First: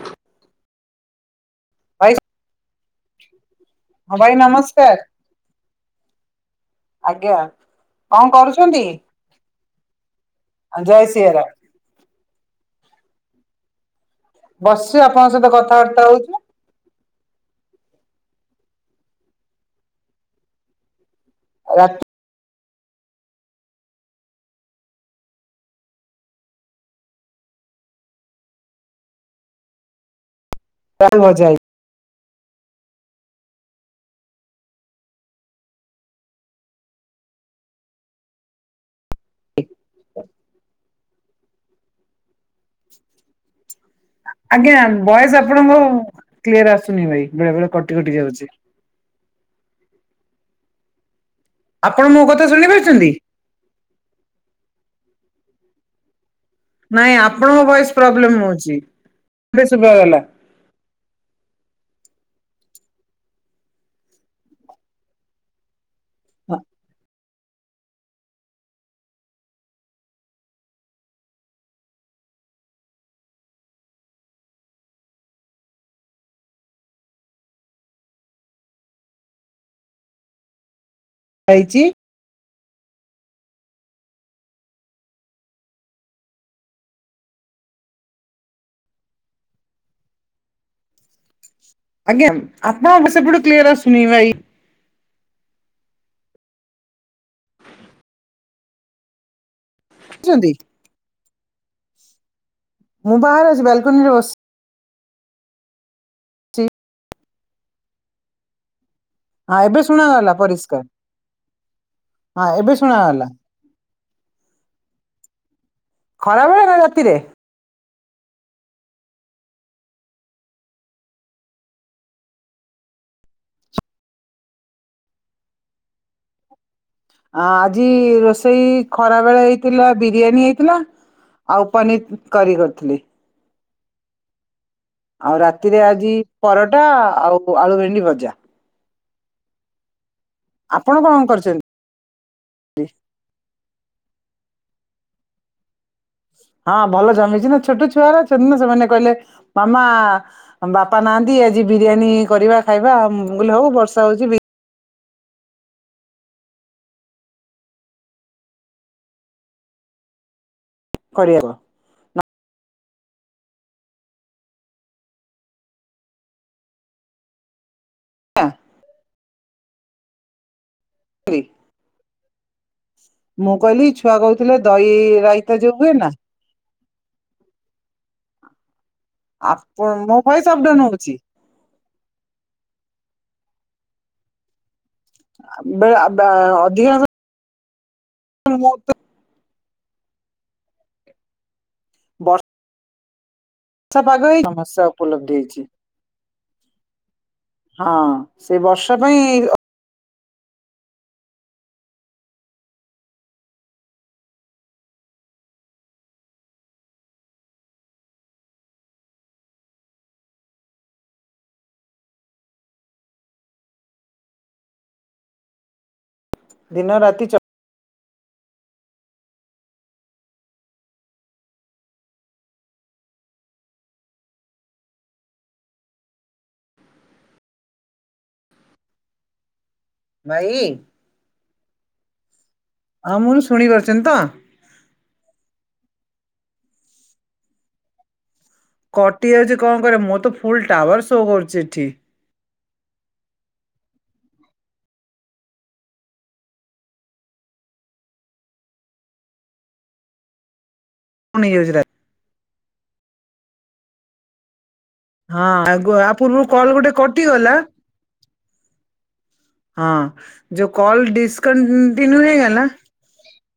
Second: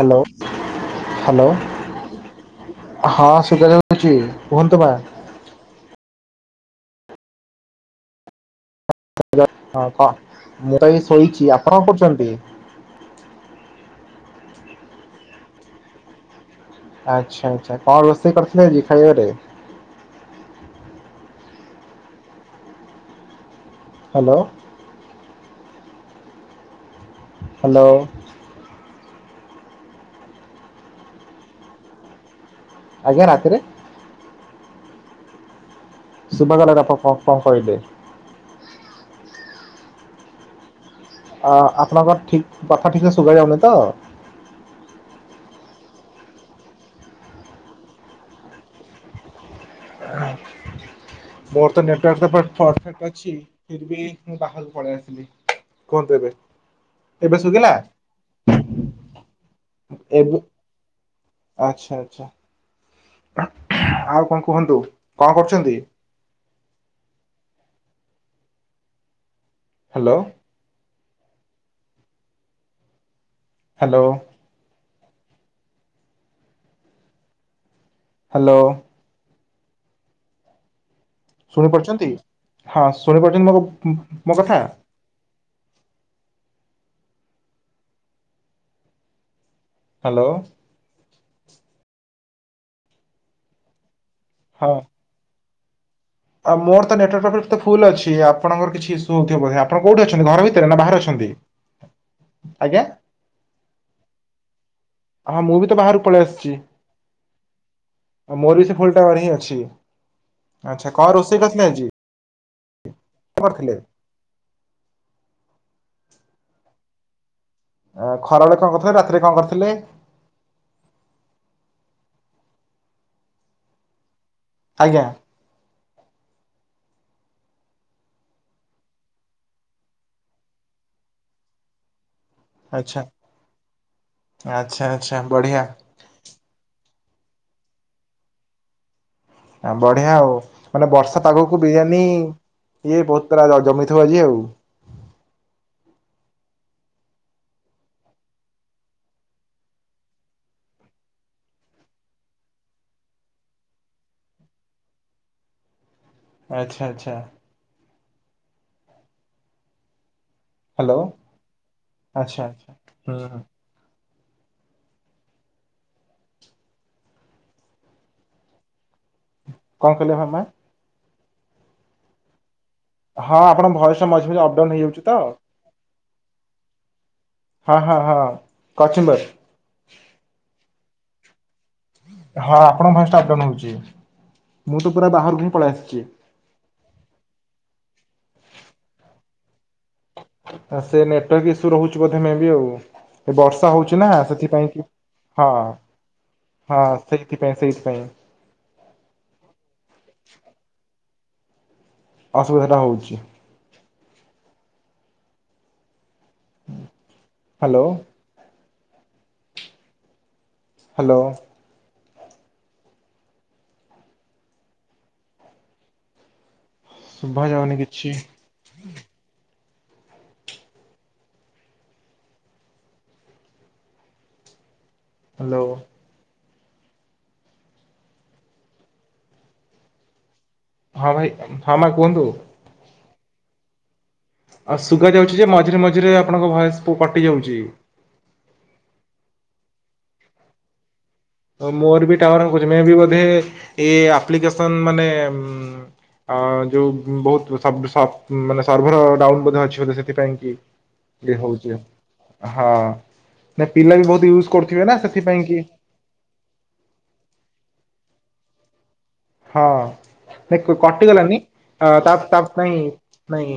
Hello ଭାଇ hello. ହଁ ସୁତାରଛି ହଁ ଭାଇ କୁହନ୍ତୃ ମା। ନମସ୍କାର ଆଜ୍ଞା କଣ କରୁଛନ୍ତି? ହଁ କହ ମୁଁ ତ ଏଇ ଜୟ ସିଆରାମ ଶୋଇଛି ଆପଣ କରୁଛନ୍ତି? ବସି ଆପଣଙ୍କ ସହିତ କଥାବାର୍ତ୍ତା ହଉଛି। ଆଚ୍ଛା ଆଚ୍ଛା କଣ ରୋଷେଇ କରିଥିଲ ଆଜି ଖାଇବାରେ? ରା। ହ୍ୟାଲୋ। ହ୍ୟାଲୋ। [unintelligible] ଆଜ୍ଞା ରାତିରେ। [unintelligible] ଅ ଆପଣଙ୍କର ଠିକ କଥା ଠିକରେ ଶୁଭା ଯାଉନି ତ ଆଜ୍ଞା ବଏସ୍ ଆପଣଙ୍କ କ୍ଲିୟର ଆସୁନି ଭାଇ ବେଳେ ବେଳେ କଟି କଟିକି ଆଉଚି। ମୋର ତ ଆପଣ ମୋ ନେଟୱାକ୍ କଥା [unintelligible] ଶୁଣି ଫରଫେକ୍ଟ୍ ପାରୁଛନ୍ତି? ଅଛି। ଫିର୍ ବି ମୁଁ ବାହାରୁକୁ ପଳେଇ ଆସିଲି କୁହନ୍ତୁ ଏବେ। ନାଇଁ ଏବେ ଆପଣଙ୍କ ଶୁଭିଲା ଭଏସ୍ ପ୍ରବ୍ଲେମ୍ ହଉଚି ବେ ଶୁବା ଗଲା। ଏବେ ଆଚ୍ଛା ଆଚ୍ଛା। ଆଉ କଣ କୁହନ୍ତୁ କଁ କରୁଚନ୍ତି? ଆ। ହାଲୋ। ହାଲୋ। ହାଲୋ। ଶୁଣି ହେଇଛି ପାରୁଚନ୍ତି ହ ଶୁଣି ପାରୁଚନ୍ତି ମୋ ବ ମୋ କଥା? ହାଲୋ। ଆଜ୍ଞା ଆପଣ [unintelligible] ସେପଟୁ କ୍ଲିୟର ଆସୁନି ବାଇ। ହଁ। ଆ ମୋର ତ ନେଟୱାକ୍ [unintelligible] ଫୁଲ୍ ଅଛି ଆପଣଙ୍କର କିଛି ଇସୁ ହଉଥିବ ବୋଧେ ଆ ପଣ କୋଉଠି ଅଛନ୍ତି ଘର ବୁଝଛନ୍ତି। ଭିତରେ ନା ବାହାରେ ଅଛନ୍ତି? ଆଜ୍ଞା। ମୁଁ ବାହାରେ ଅଛି ବାଲକନିରେ ବସ୍ ହଁ ମୁଁ ବି ତ ବାହାରୁ ପଳେଇ ଆସିଚି ଆଉ ମୋର ବି ସେ ଫୋଲଟା ରେଁ ଛି ହଁ ଏବେ ଶୁଣାଗଲା ପରିଷ୍କାର ଆଚ୍ଛା କଁ ରୋଷେଇ କରିଥିଲେ ଆଜି? ହଁ ଏବେ ଶୁଣାଗଲା। [unintelligible] ଥିଲେ ଖରାବେଳେ ନା ରାତିରେ? ଆ ଖରାବେଳେ କଁ କରିଥିଲେ, ରାତିରେ କଁ କରିଥିଲେ? ଆଜ୍ଞା। ଆ ଆଜି ରୋଷେଇ ଖରାବେଳେ ଏଇଥିଲା ବିରିୟାନୀ ଏଇଥିଲା ଆଉ ପନି କରି ଆଚ୍ଛା। କରଥିଲି। ଆଚ୍ଛା ଆଚ୍ଛ ଆଉ ରାତିରେ ଆଜି ପରଟା ଆଉ ପୋ ଆଳୁ ଭେଣ୍ଡି ଭଜା। ଆଁ ବଢିଆ ଆଉ ମାନେ ଆପଣ କଣ ବର୍ଷା କରିଛନ୍ତି? ତାଗକୁ ବିରିୟାନୀ ଇଏ ବହୁତ୍ ତରା ଜ ଜମେଇଥିବ ଆଜି ଆଉ। ହଁ ଭଲ ଜମିଚି ନା ଛୋଟ ଛୁଆରା ସେଦିନ୍ ସେମାନେ କହିଲେ ମାମା ବାପା ନାହାନ୍ତି ଆଜି ବିରିୟାନୀ କରିବା ଖାଇବା ଉୁଁ ମୁଁ କଇଲି ହଉ ବର୍ଷା ହଉଚି ବି ଆଚ୍ଛା ଆଚ୍ଛା। ହାଲୋ କରିବାକୁ। ଆଚ୍ଛା ଆଚ୍ଛା ହୁଁ ହୁଁ। [unintelligible] କଁ କଇଲେ ଭାମା? [unintelligible] ହଁ ମୁଁ ଆପଣଙ୍କ କହିଲି ଭଏସ ଟା ଛୁଆ ମଝି ମଝି କହୁଥିଲେ ଅପଡାଉନ ଦଇ ହେଇଯାଉଛି ତ ରାଇତା ଯୋଉ ହୁଏ ନା ହଁ ହଁ ହଁ କଚୁମ୍ବର। ଆପ ମୋ ଭଏସ୍ ଅପ୍ ଡାଉନ୍ ନଉଚି? ହ ଆପଣଙ୍କ ଭଏସ୍ ଟା ଅପ୍ ଡାଉନ୍ ହଉଚି ମୁଁ ତ ପୁରା ବାହାରକୁ ହିଁ ପଳେ ଆସଚି। ଡ଼ା ଅଧିକାଂଶ [unintelligible] ତା ସେ ନେଟୱାର୍କ ଇସୁ ରହୁଚି ବୋଧେ ମେ ବର୍ଷା ବି ଆଉ। ବର୍ଷା ହଉଚି ନା ପାଗ ହେଇ ସେଥିପାଇଁ ସମସ୍ୟା କି ଉପଲବ୍ଧି ହ ହେଇଛି। ହ ସେଥିପାଇଁ ସେ ହଁ ସେ ବର୍ଷା ପାଇଁ [unintelligible] ଅ ଅସୁବିଧାଟା ହଉଚି। ହାଲୋ। ହାଲୋ। ଦିନ ରାତି ଚ ଶୁଭା ଯାଉନି କିଛି। ହାଲୋ। ବାଇ। ହଁ ଭାଇ ହଁ ମା କୁହନ୍ତୁ। ଆଉ ମୁଁ ନି ଶୁଣି ପାରୁଛନ୍ତି ତ। ଆଉ ଶୁଗା ଯାଉଛି ଯେ ମଝିରେ ମଝିରେ ଆପଣଙ୍କ ଭଏସ ପୁ କଟି ଯାଉଛି। କଟି ଯାଉଛି କଣ କରିବା ମୋର ତ ଫୁଲ ଟାୱାର ଶୋ କରୁ ତ ମୋର ବି ଟାୱାର ରଖୁଛି ମୁ ବି ବୋଧେ ଏ ଆପ୍ଲିକେସନ ମାନେ ଅ ଯୋଉ ବହୁତ ସବ୍ ସବ୍ ମାନେ ସର୍ଭର ଡାଉନ ବଧେ ଅଛି ବୋଧ ସେଥିପାଇଁ କି। ଇଏ କଣ ହେଇଯାଉଛି ହଉଛି ରା ହଁ ନା ପିଲା ବି ବହୁତ ୟୁଜ କରୁଥିବେ ନା ସେ ହଁ ଆଗ ଆ ପୂର୍ବରୁ କଲ ଗୋଟେ କଟିଗଲା। ହଁ ଯୋଉ ନାଇଁ କଲ କଟିଗଲାନି ଡିସକ ତା ଣ୍ଟିନ୍ୟୁ ତା ହେଇଗଲା। ନାଇଁ ନାଇଁ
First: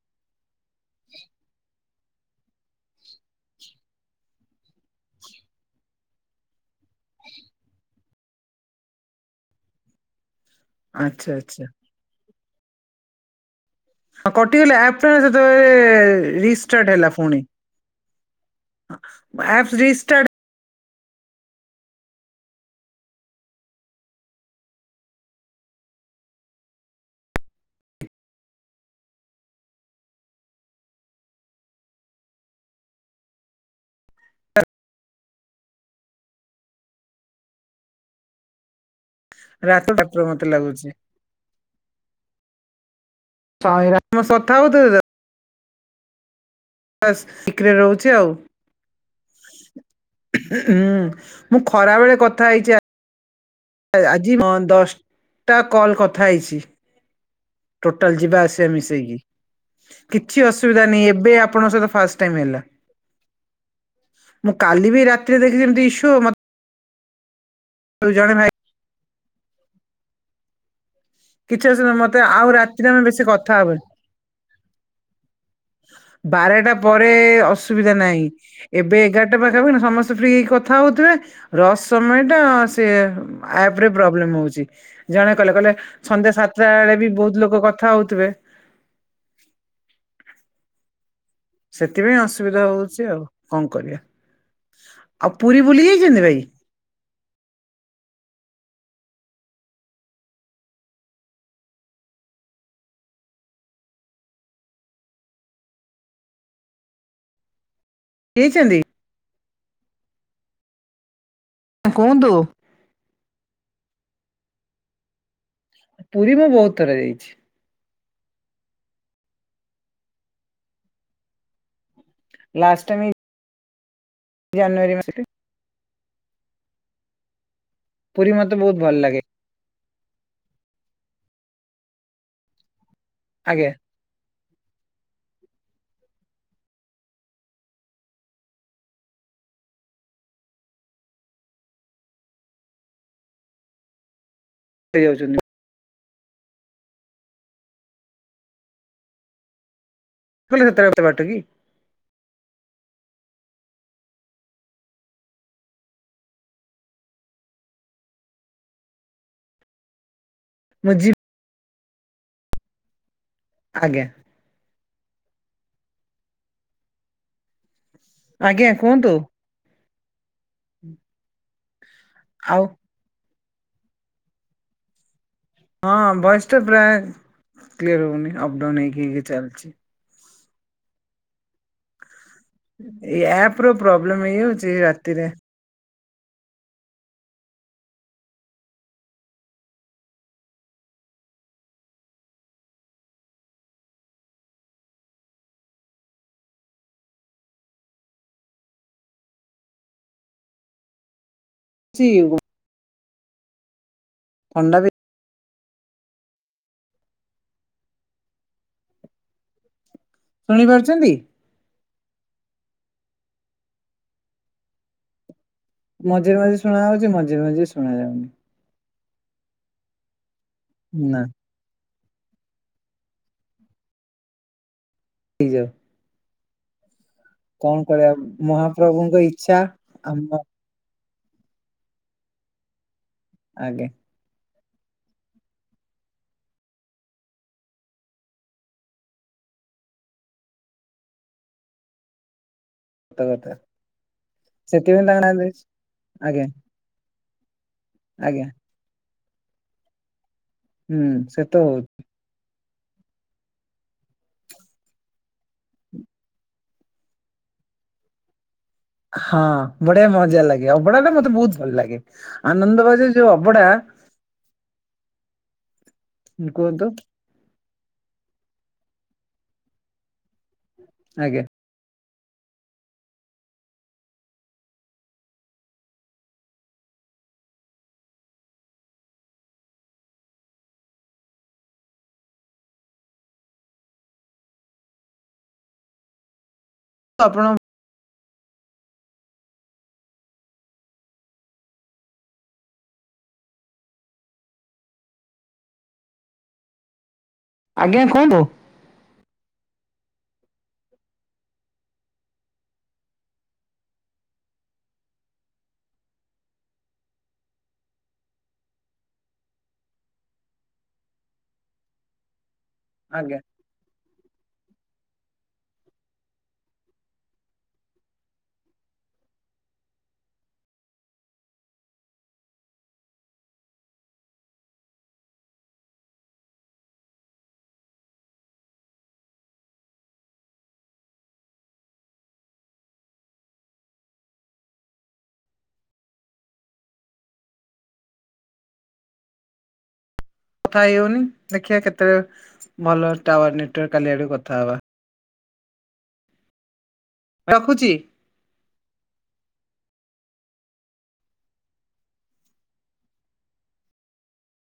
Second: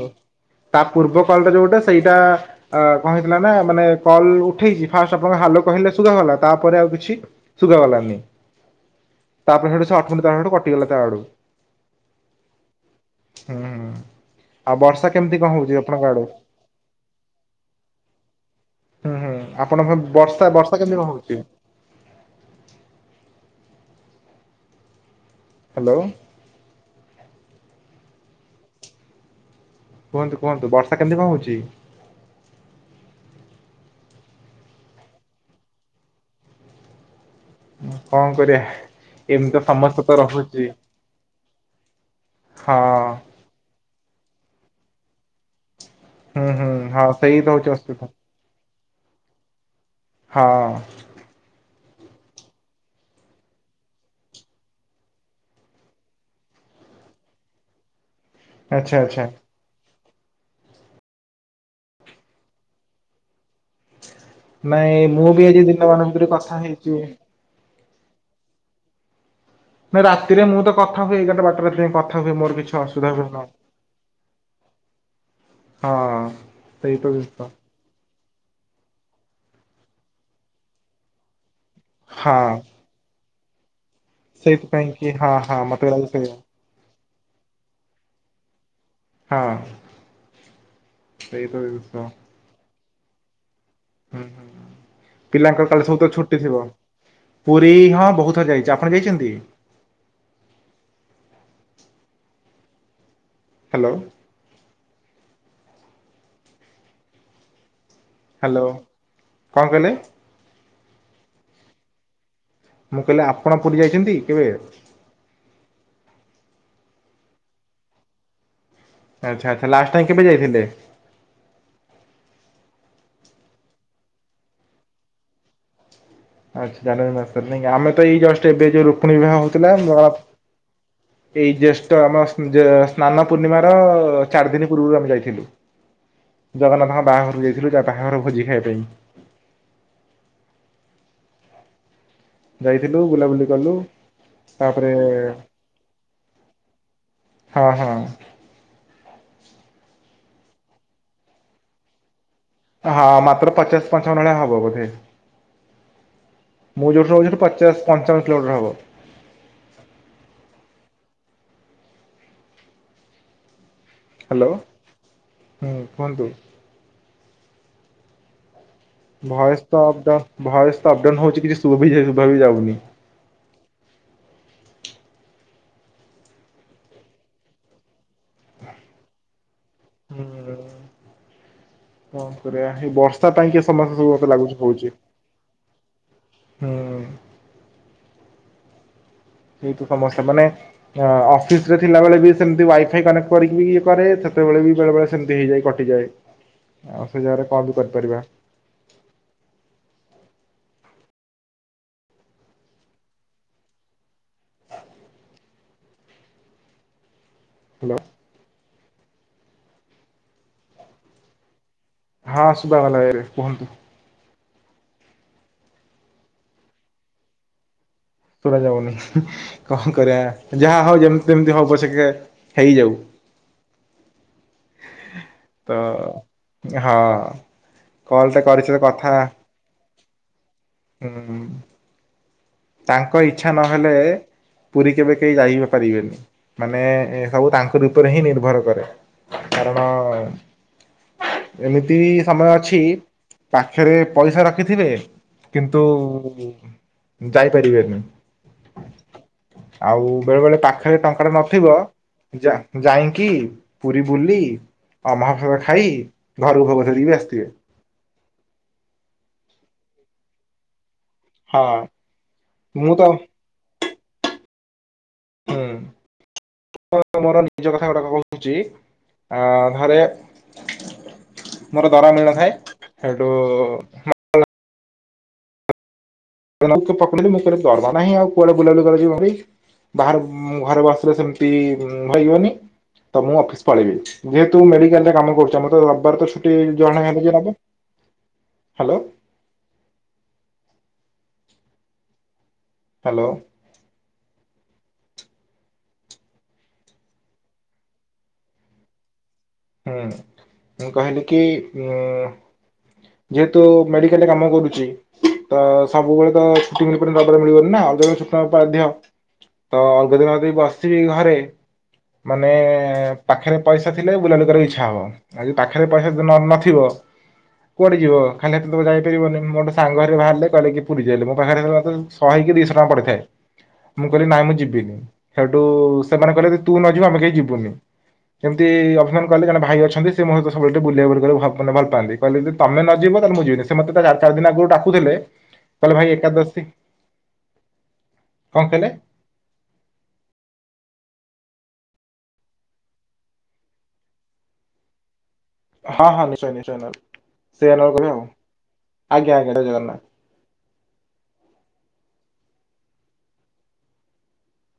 ତା ପୂର୍ବ କଲ୍ ଟା ଯୋଉଟା ସେଇଟା ଅ କଣ ହେଲା ନା ମାନେ କଲ ଉଠେଇଛି ଫାଷ୍ଟ ଆପଣଙ୍କ ହାଲୋ କହିଲେ ଶୁଗା ଭଲା ତାପରେ ଆଉ କିଛି ଶୁଭା ଗଲାନି ତାପରେ ସେଉଟୁ ସେ ଅଟମି ସେ ତା ସେଟୁ କ ଟିଗଲା ତା ଆଡୁ ଆଚ୍ଛା ଆଚ୍ଛା। ହୁଁ ହୁଁ। ହଁ ଆଉ କଟିଗଲା ଆପ ବର୍ଷା ଟା କେମିତି କଣ ହଉଛି ଆପଣଙ୍କ ଆଡେ? ସେତବେଳେ ରିଷ୍ଟାର୍ଟ ହେଲା ପୁଣି। ହୁଁ ହୁଁ ଆପ୍ସ ଆପଣ ସେ ରିଷ୍ଟାର୍ଟ ବର୍ଷା ବର୍ଷା କେମତିି କନ ହଉଛି। ହ୍ୟାଲୋ। କୁହନ୍ତୁ କୁହନ୍ତୁ ବର୍ଷା କେମିତି କଣ ହଉଛି। କଣ କରିବା ଏମିତି ତ ରାତି ସମସ୍ତେ ତ ମତେ ରହୁଛି। ଲାଗୁଛି। ହଁ। [unintelligible] ହୁଁ ହୁଁ ହଁ ସେଇ ତ ଠିକରେ ହଉଛି ରହୁଛି ଅସୁବିଧା। ଆଉ। ହଁ ହୁଁ ମୁଁ ଖରା ବେଳେ କଥା ହେଇଚି ଆ ଆଜି ହଁ ଦଶଟା କଲ୍ କଥା ହେଇଛି। ଟୋଟାଲ ଯିବା ଆସିବା ଆଚ୍ଛା ମିଶେଇକି। ଆଚ୍ଛା କିଛି ଅସୁବିଧା ନାହିଁ ଏବେ ଆପଣଙ୍କ ସହିତ ଫାଷ୍ଟେଟାଇମ୍ ହେଲା। ମୁଁ କାଲି ନାଇଁ ବି ମୁଁ ରାତିରେ ଆଜି ଦେଖିଲି ଯେମିତି ଦିନମାନ ଈସୁ ଭିତରେ ମତେ କଥା ହେଇଚି। [unintelligible] ଜଣେ ଭାଇ ନା ରାତିରେ ମୁଁ ତ କଥା ହୁଏ ଏଗାର ଟା ବାର କିଛି ଟା ରାତି ରେ ଅସୁବିଧା ମତେ କଥା ହୁଏ ଆଉ ମୋର କିଛି ରାତିରେ ଆମେ ଅସୁବିଧା ବେଶୀ ହୁଏ ନାହିଁ। କଥା ହବାନି ହଁ ବାରଟା ସେଇ ତ ପରେ ଜିନିଷ ଅସୁ ସୁବିଧା ନାହିଁ ଏବେ ଏଗାରଟା ପାଖାପାଖି ନା ସମସ୍ତେ ଫ୍ରି ହେଇକି କଥା ହଉଥିବେ ରସ ସମୟ ଟା ହଁ ସେ ଆପ ରେ ପ୍ରୋବ୍ଲେମ ହଉଛି ସେଇଥିପାଇଁ କି ଜଣେ ହଁ କହିଲେ ହଁ କହିଲେ ମତେ ଲାଗୁଛି ସନ୍ଧ୍ୟା ସେଇଆ ସାତ ତଟା ବେଳେ ବି ବହୁତ ଲୋକ କଥା ହଉଥିବେ। ହଁ! ସେଇ ତ ଜିନିଷ ସେଥିପାଇଁ ଅସୁବିଧା ହଉଛି ଆଉ କଣ କରିବା। ହୁଁ ହୁଁ ଆଉ ପୁରୀ ପିଲାଙ୍କ ବୁଲି କାଲି ସବୁ ତ ଯାଇଛନ୍ତି ଭାଇ ଛୁଟି ଥିବ। ପୁରୀ ହଁ ବହୁତ ଥର ଯାଇଛି ଆପଣ ଯାଇଛନ୍ତି। ହାଲୋ। ହାଲୋ ଯାଇଛନ୍ତି? କଣ କହିଲେ। କୁହନ୍ତୁ। ମୁଁ କହିଲି ଆପଣ ପୁରୀ ଯାଇଛନ୍ତି କେବେ। ପୁରୀ ମୁଁ ବହୁତ ଥର ଯାଇଛି। ଆଚ୍ଛା ଆଚ୍ଛା ଲାଷ୍ଟ ଟାଇମ୍ କେବେ ଯାଇଥିଲେ। ଲାଷ୍ଟ ଟଇମ୍ ଜାନୁୟରୀ ମାସରେ। ଆଛା ଜାନୁଆରୀ ମାସ ରେ ନାଇ କି ଆମେ ତ ଏଇ ପୁରୀ ଜଷ୍ଟ ମତେ ଏବେ ବହୁତ ଯୋଉ ଭଲ ରୁକ୍ମିଣୀ ଲାଗେ ବିବାହ ହଉଥିଲା ଯ ଏଇ ଜେଷ୍ଠ ଆମ ଯେ ସ୍ନାନ ପୂର୍ଣ୍ଣିମା ଆଜ୍ଞା ର ଚାରି ଦିନ ପୂର୍ବରୁ ଆମେ ଯାଇଥିଲୁ ଜଗନ୍ନାଥଙ୍କ ବାହାଘରକୁ ଯାଇଥିଲୁ ଯା ବାହାଘର ଭୋଜି ଖାଇବା ପାଇଁ। ଯାଇଥିଲୁ ବୁଲାବୁଲି କଲୁ ତାପରେ ଯାଉଛନ୍ତି ହଁ ହଁ। ମୁଁ କହିଲି ସେତେବେଳେ ଗୋଟେ ବାଟ କି? ହଁ ମାତ୍ର ପଚାଶ ପାଞ୍ଚାବନ ହବ ବୋଧେ? ମୁଁ ଯେଉଁଠି ରହୁଛି ପଚାଶ ପଞ୍ଚାବନ କିଲୋମିଟର ହବ। ମୁଁ ଜିପ୍ ଆଜ୍ଞା ହାଲୋ ହ କୁହନ୍ତୁ? ଆଜ୍ଞା କୁହନ୍ତୁ ଭଏସ୍ ତ ଅବଡାଉନ୍ ଭଏସ୍ ତ ଅବଡାଉନ୍ ହେଉଛି କିଛି ଶୁଭା ବି ଆଉ ଯାଉନି। ହଁ ଭଏସ୍ ଟା ପ୍ରଏ କ୍ଲିୟର ହଉନି ଅବଡାଉନ୍ ହେଇକି କି ଚାଲିଛି। କଣ କରିବା ଏ ଏଇ ବର୍ଷା ପାଇଁ ଆପ୍ କି ଏ ର ସମସ୍ୟା ସବୁ ପ୍ରୋବ୍ଲେମ ମତେ ଲାଗୁଛି ହେଇଯାଉଛି ହଉଛି। ରାତିରେ ହୁଁ ଏଇଠୁ ସମସ୍ୟା ମାନେ ଅଫିସ ରେ ଥିଲାବେଳେ ବି ସେମିତି ୱାଇଫାଇ କନେକ୍ଟ କରିକି ବି ଇଏ କରେ ସେତେବେଳେ ବି ବେଳେ ବଳେ ସେମିତି ହେଇଯାଏ କଟିଯାଏ। ଆଉ ଅଫିସି ଜାଗାରେ କଣ ବି କରିପାରିବା। ଚି ଗୋଡ଼ ଅଣ୍ଡା ବି ହାଲୋ ଶୁଣି ପାରୁଛନ୍ତି? ହଁ ଶୁଭ ଗଲା ଏବେ କୁହନ୍ତୁ? ମଝିରେ ମଝିରେ ଶୁଣା ଯାଉଚି ମଝିରେ ମଝିରେ ଶୁଣା ଯାଉନି। ଶୁଭା ଯାଉନି କଣ କରିବା ଯାହା ହଉ ନା ଯେମିତିଯେ ମିତି ହଉ ପଛକେ ହେଇଯାଉ। ହେଇ ଯାଉ। ତ ହଁ। କଣ କଲ ଟା କରିବା କରିଛ ମହାପ୍ରଭୁଙ୍କ ଇଚ୍ଛା ଆମ ଉ ହୁଁ। ତାଙ୍କ ଇଚ୍ଛା ଆଜ୍ଞା ନହେଲେ ପୁରୀ କେବେ କେହି ଯାଇ ପାରିବେନି। ମାନେ ସବୁ ତାଙ୍କର ଉପରେ ହିଁ ନିର୍ଭର କରେ କାରଣ ଏମିତି ସମୟ ଅଛି। ସତ କଥା ପାଖରେ ପଇସା ରଖିଥିବେ ସେଥିପାଇଁ ତାଙ୍କ ନାଁ ଦେଇଛି କିନ୍ତୁ ଆଜ୍ଞା ଯାଇପାରିବେନି। ଆଜ୍ଞା। ଆଉ ବେଳେ ବେଳେ ପାଖରେ ହୁଁ ଟଙ୍କା ଟେ ସେ ତ ନଥିବ। ହଉ ଯା ଯାଇକି ପୁରୀ ବୁଲି। ହଁ ମହାପ୍ରସଦ ଖାଇ ଘରକୁ ଭୋଗ ଧରିକି ବି ଆସିଥିବେ। ହଁ ବଢିଆ ମଜା ଲାଗେ ଅଭଡା ଟା ମତେ ବହୁତ ଭଲ ହଁ ଲାଗେ ଆନନ୍ଦ ମୁଁ ତ ବାଜ ଯୋଉ ଅବଡା। କୁହନ୍ତୁ ହୁଁ ଅ ମୋର ନିଜ କଥା ଗୁଡାକ କହୁଛି ଆ ଥରେ ଆଜ୍ଞା। ମୋର ଦରମା ମିଳିନଥାଏ ସେଇଠୁ ପେଇି [unintelligible] ନାହିଁ ଆଉ କୁଆଡେ ବୁଲାବୁଲି କରିିବି ଭାଇ। ବାହାର ଘରେ ବସିଲେ ସେମତି ହେଇବନି। ତ ମୁଁ ଅଫିସ ପଳେଇବି ଯେହେତୁ ମେଡିକାଲରେ କାମ କରୁଛ ମୋତେ ରବିବାର ଛୁ ଛୁଟି ଜଣେ ହେଲେ ଯିଏ ଆପଣ ନେବେ ହାଲୋ। ହ୍ୟାଲୋ। ଆଜ୍ଞା କୁହନ୍ତୁ? ହୁଁ ମୁଁ କହିଲି କି ଉ ଯେହେତୁ ମେଡିକାଲରେ କାମ କରୁଚି। ତ ସବୁବେଳେ ତ ଛୁଟି ମିଳିପାରୁନି ତାରେ ମିଳିବନି ନାଉ ଯ ଛୁଟି ନେବାକୁ ବଧ୍ୟ୍ୟ। ତ ଅଳଗା ଦିନ ଯଦି ବସିବି ଘରେ ମାନେ ଆଜ୍ଞା ପାଖରେ ପଇସା ଥିଲେ ବୁଳା ବୁଲି କରିବାକୁ ଇଛା ହବ ଆଜି ପାଖରେ ପଇସା ନଥିବ କୁଆଡ ଯିବ? ଖାଇଁତି ତ ଯାଇପାରିବନି ମୋଦ ସାଙ୍ଗ ଘରିକ ବାହାରିଲେ କହିଲେକି ପୁରୀ ଯିବାଇଲୋ ମୋ ପାଖରେ [unintelligible] ସହେଁ କି ଦିଇସ ଟଙ୍କା ପଡିଥାଏ। ମୁଁ କହିଲି ନାଇଁ ମୁଁ ଯିବିନି ସେଠୁ ସେମାନେ କହିଲେ ଦି ତୁ ନ ଯିବୁ ଆମେ କେହି ଯିବୁନି। କେମତି ଅମ ହିମନ୍ କଲି ଜଣେ ଭାଇ ଅଛନ୍ତି ସେ ମୋହିତ ଏଡ଼େ ବୁଲିବା [unintelligible] ଭଲ ପାନ୍ତି କହିଲେ ଯଦ ତମେ ନ ଯିବ ତାହେଲେ ମୁଁ ଯିବିନି ସ ସେ ମତେ ତଲା ଚାରି ଦିନ ଆଗରୁ ଡାକୁଥିଲେ କହିଲେ ଭାଇ ଏକାଦଶୀ କଁ କହିଲେ? କଥା ହେଇ ହଉନି ଦେଖିବା କେତେ ଭଲ ଟାୱାର ନେଟାର୍ କାଲି ଆଡୁ କଥା ହବା। ହଁ ହଁ ନିଶ୍ଚୟ ନିଶ୍ଚୟ ସେଇୟା ରଖୁଛି। ନହେଲ କରିମି ଆଉ ଆଜ୍ଞା ଆଜ୍ଞା ଜଗନ୍ନାଥ।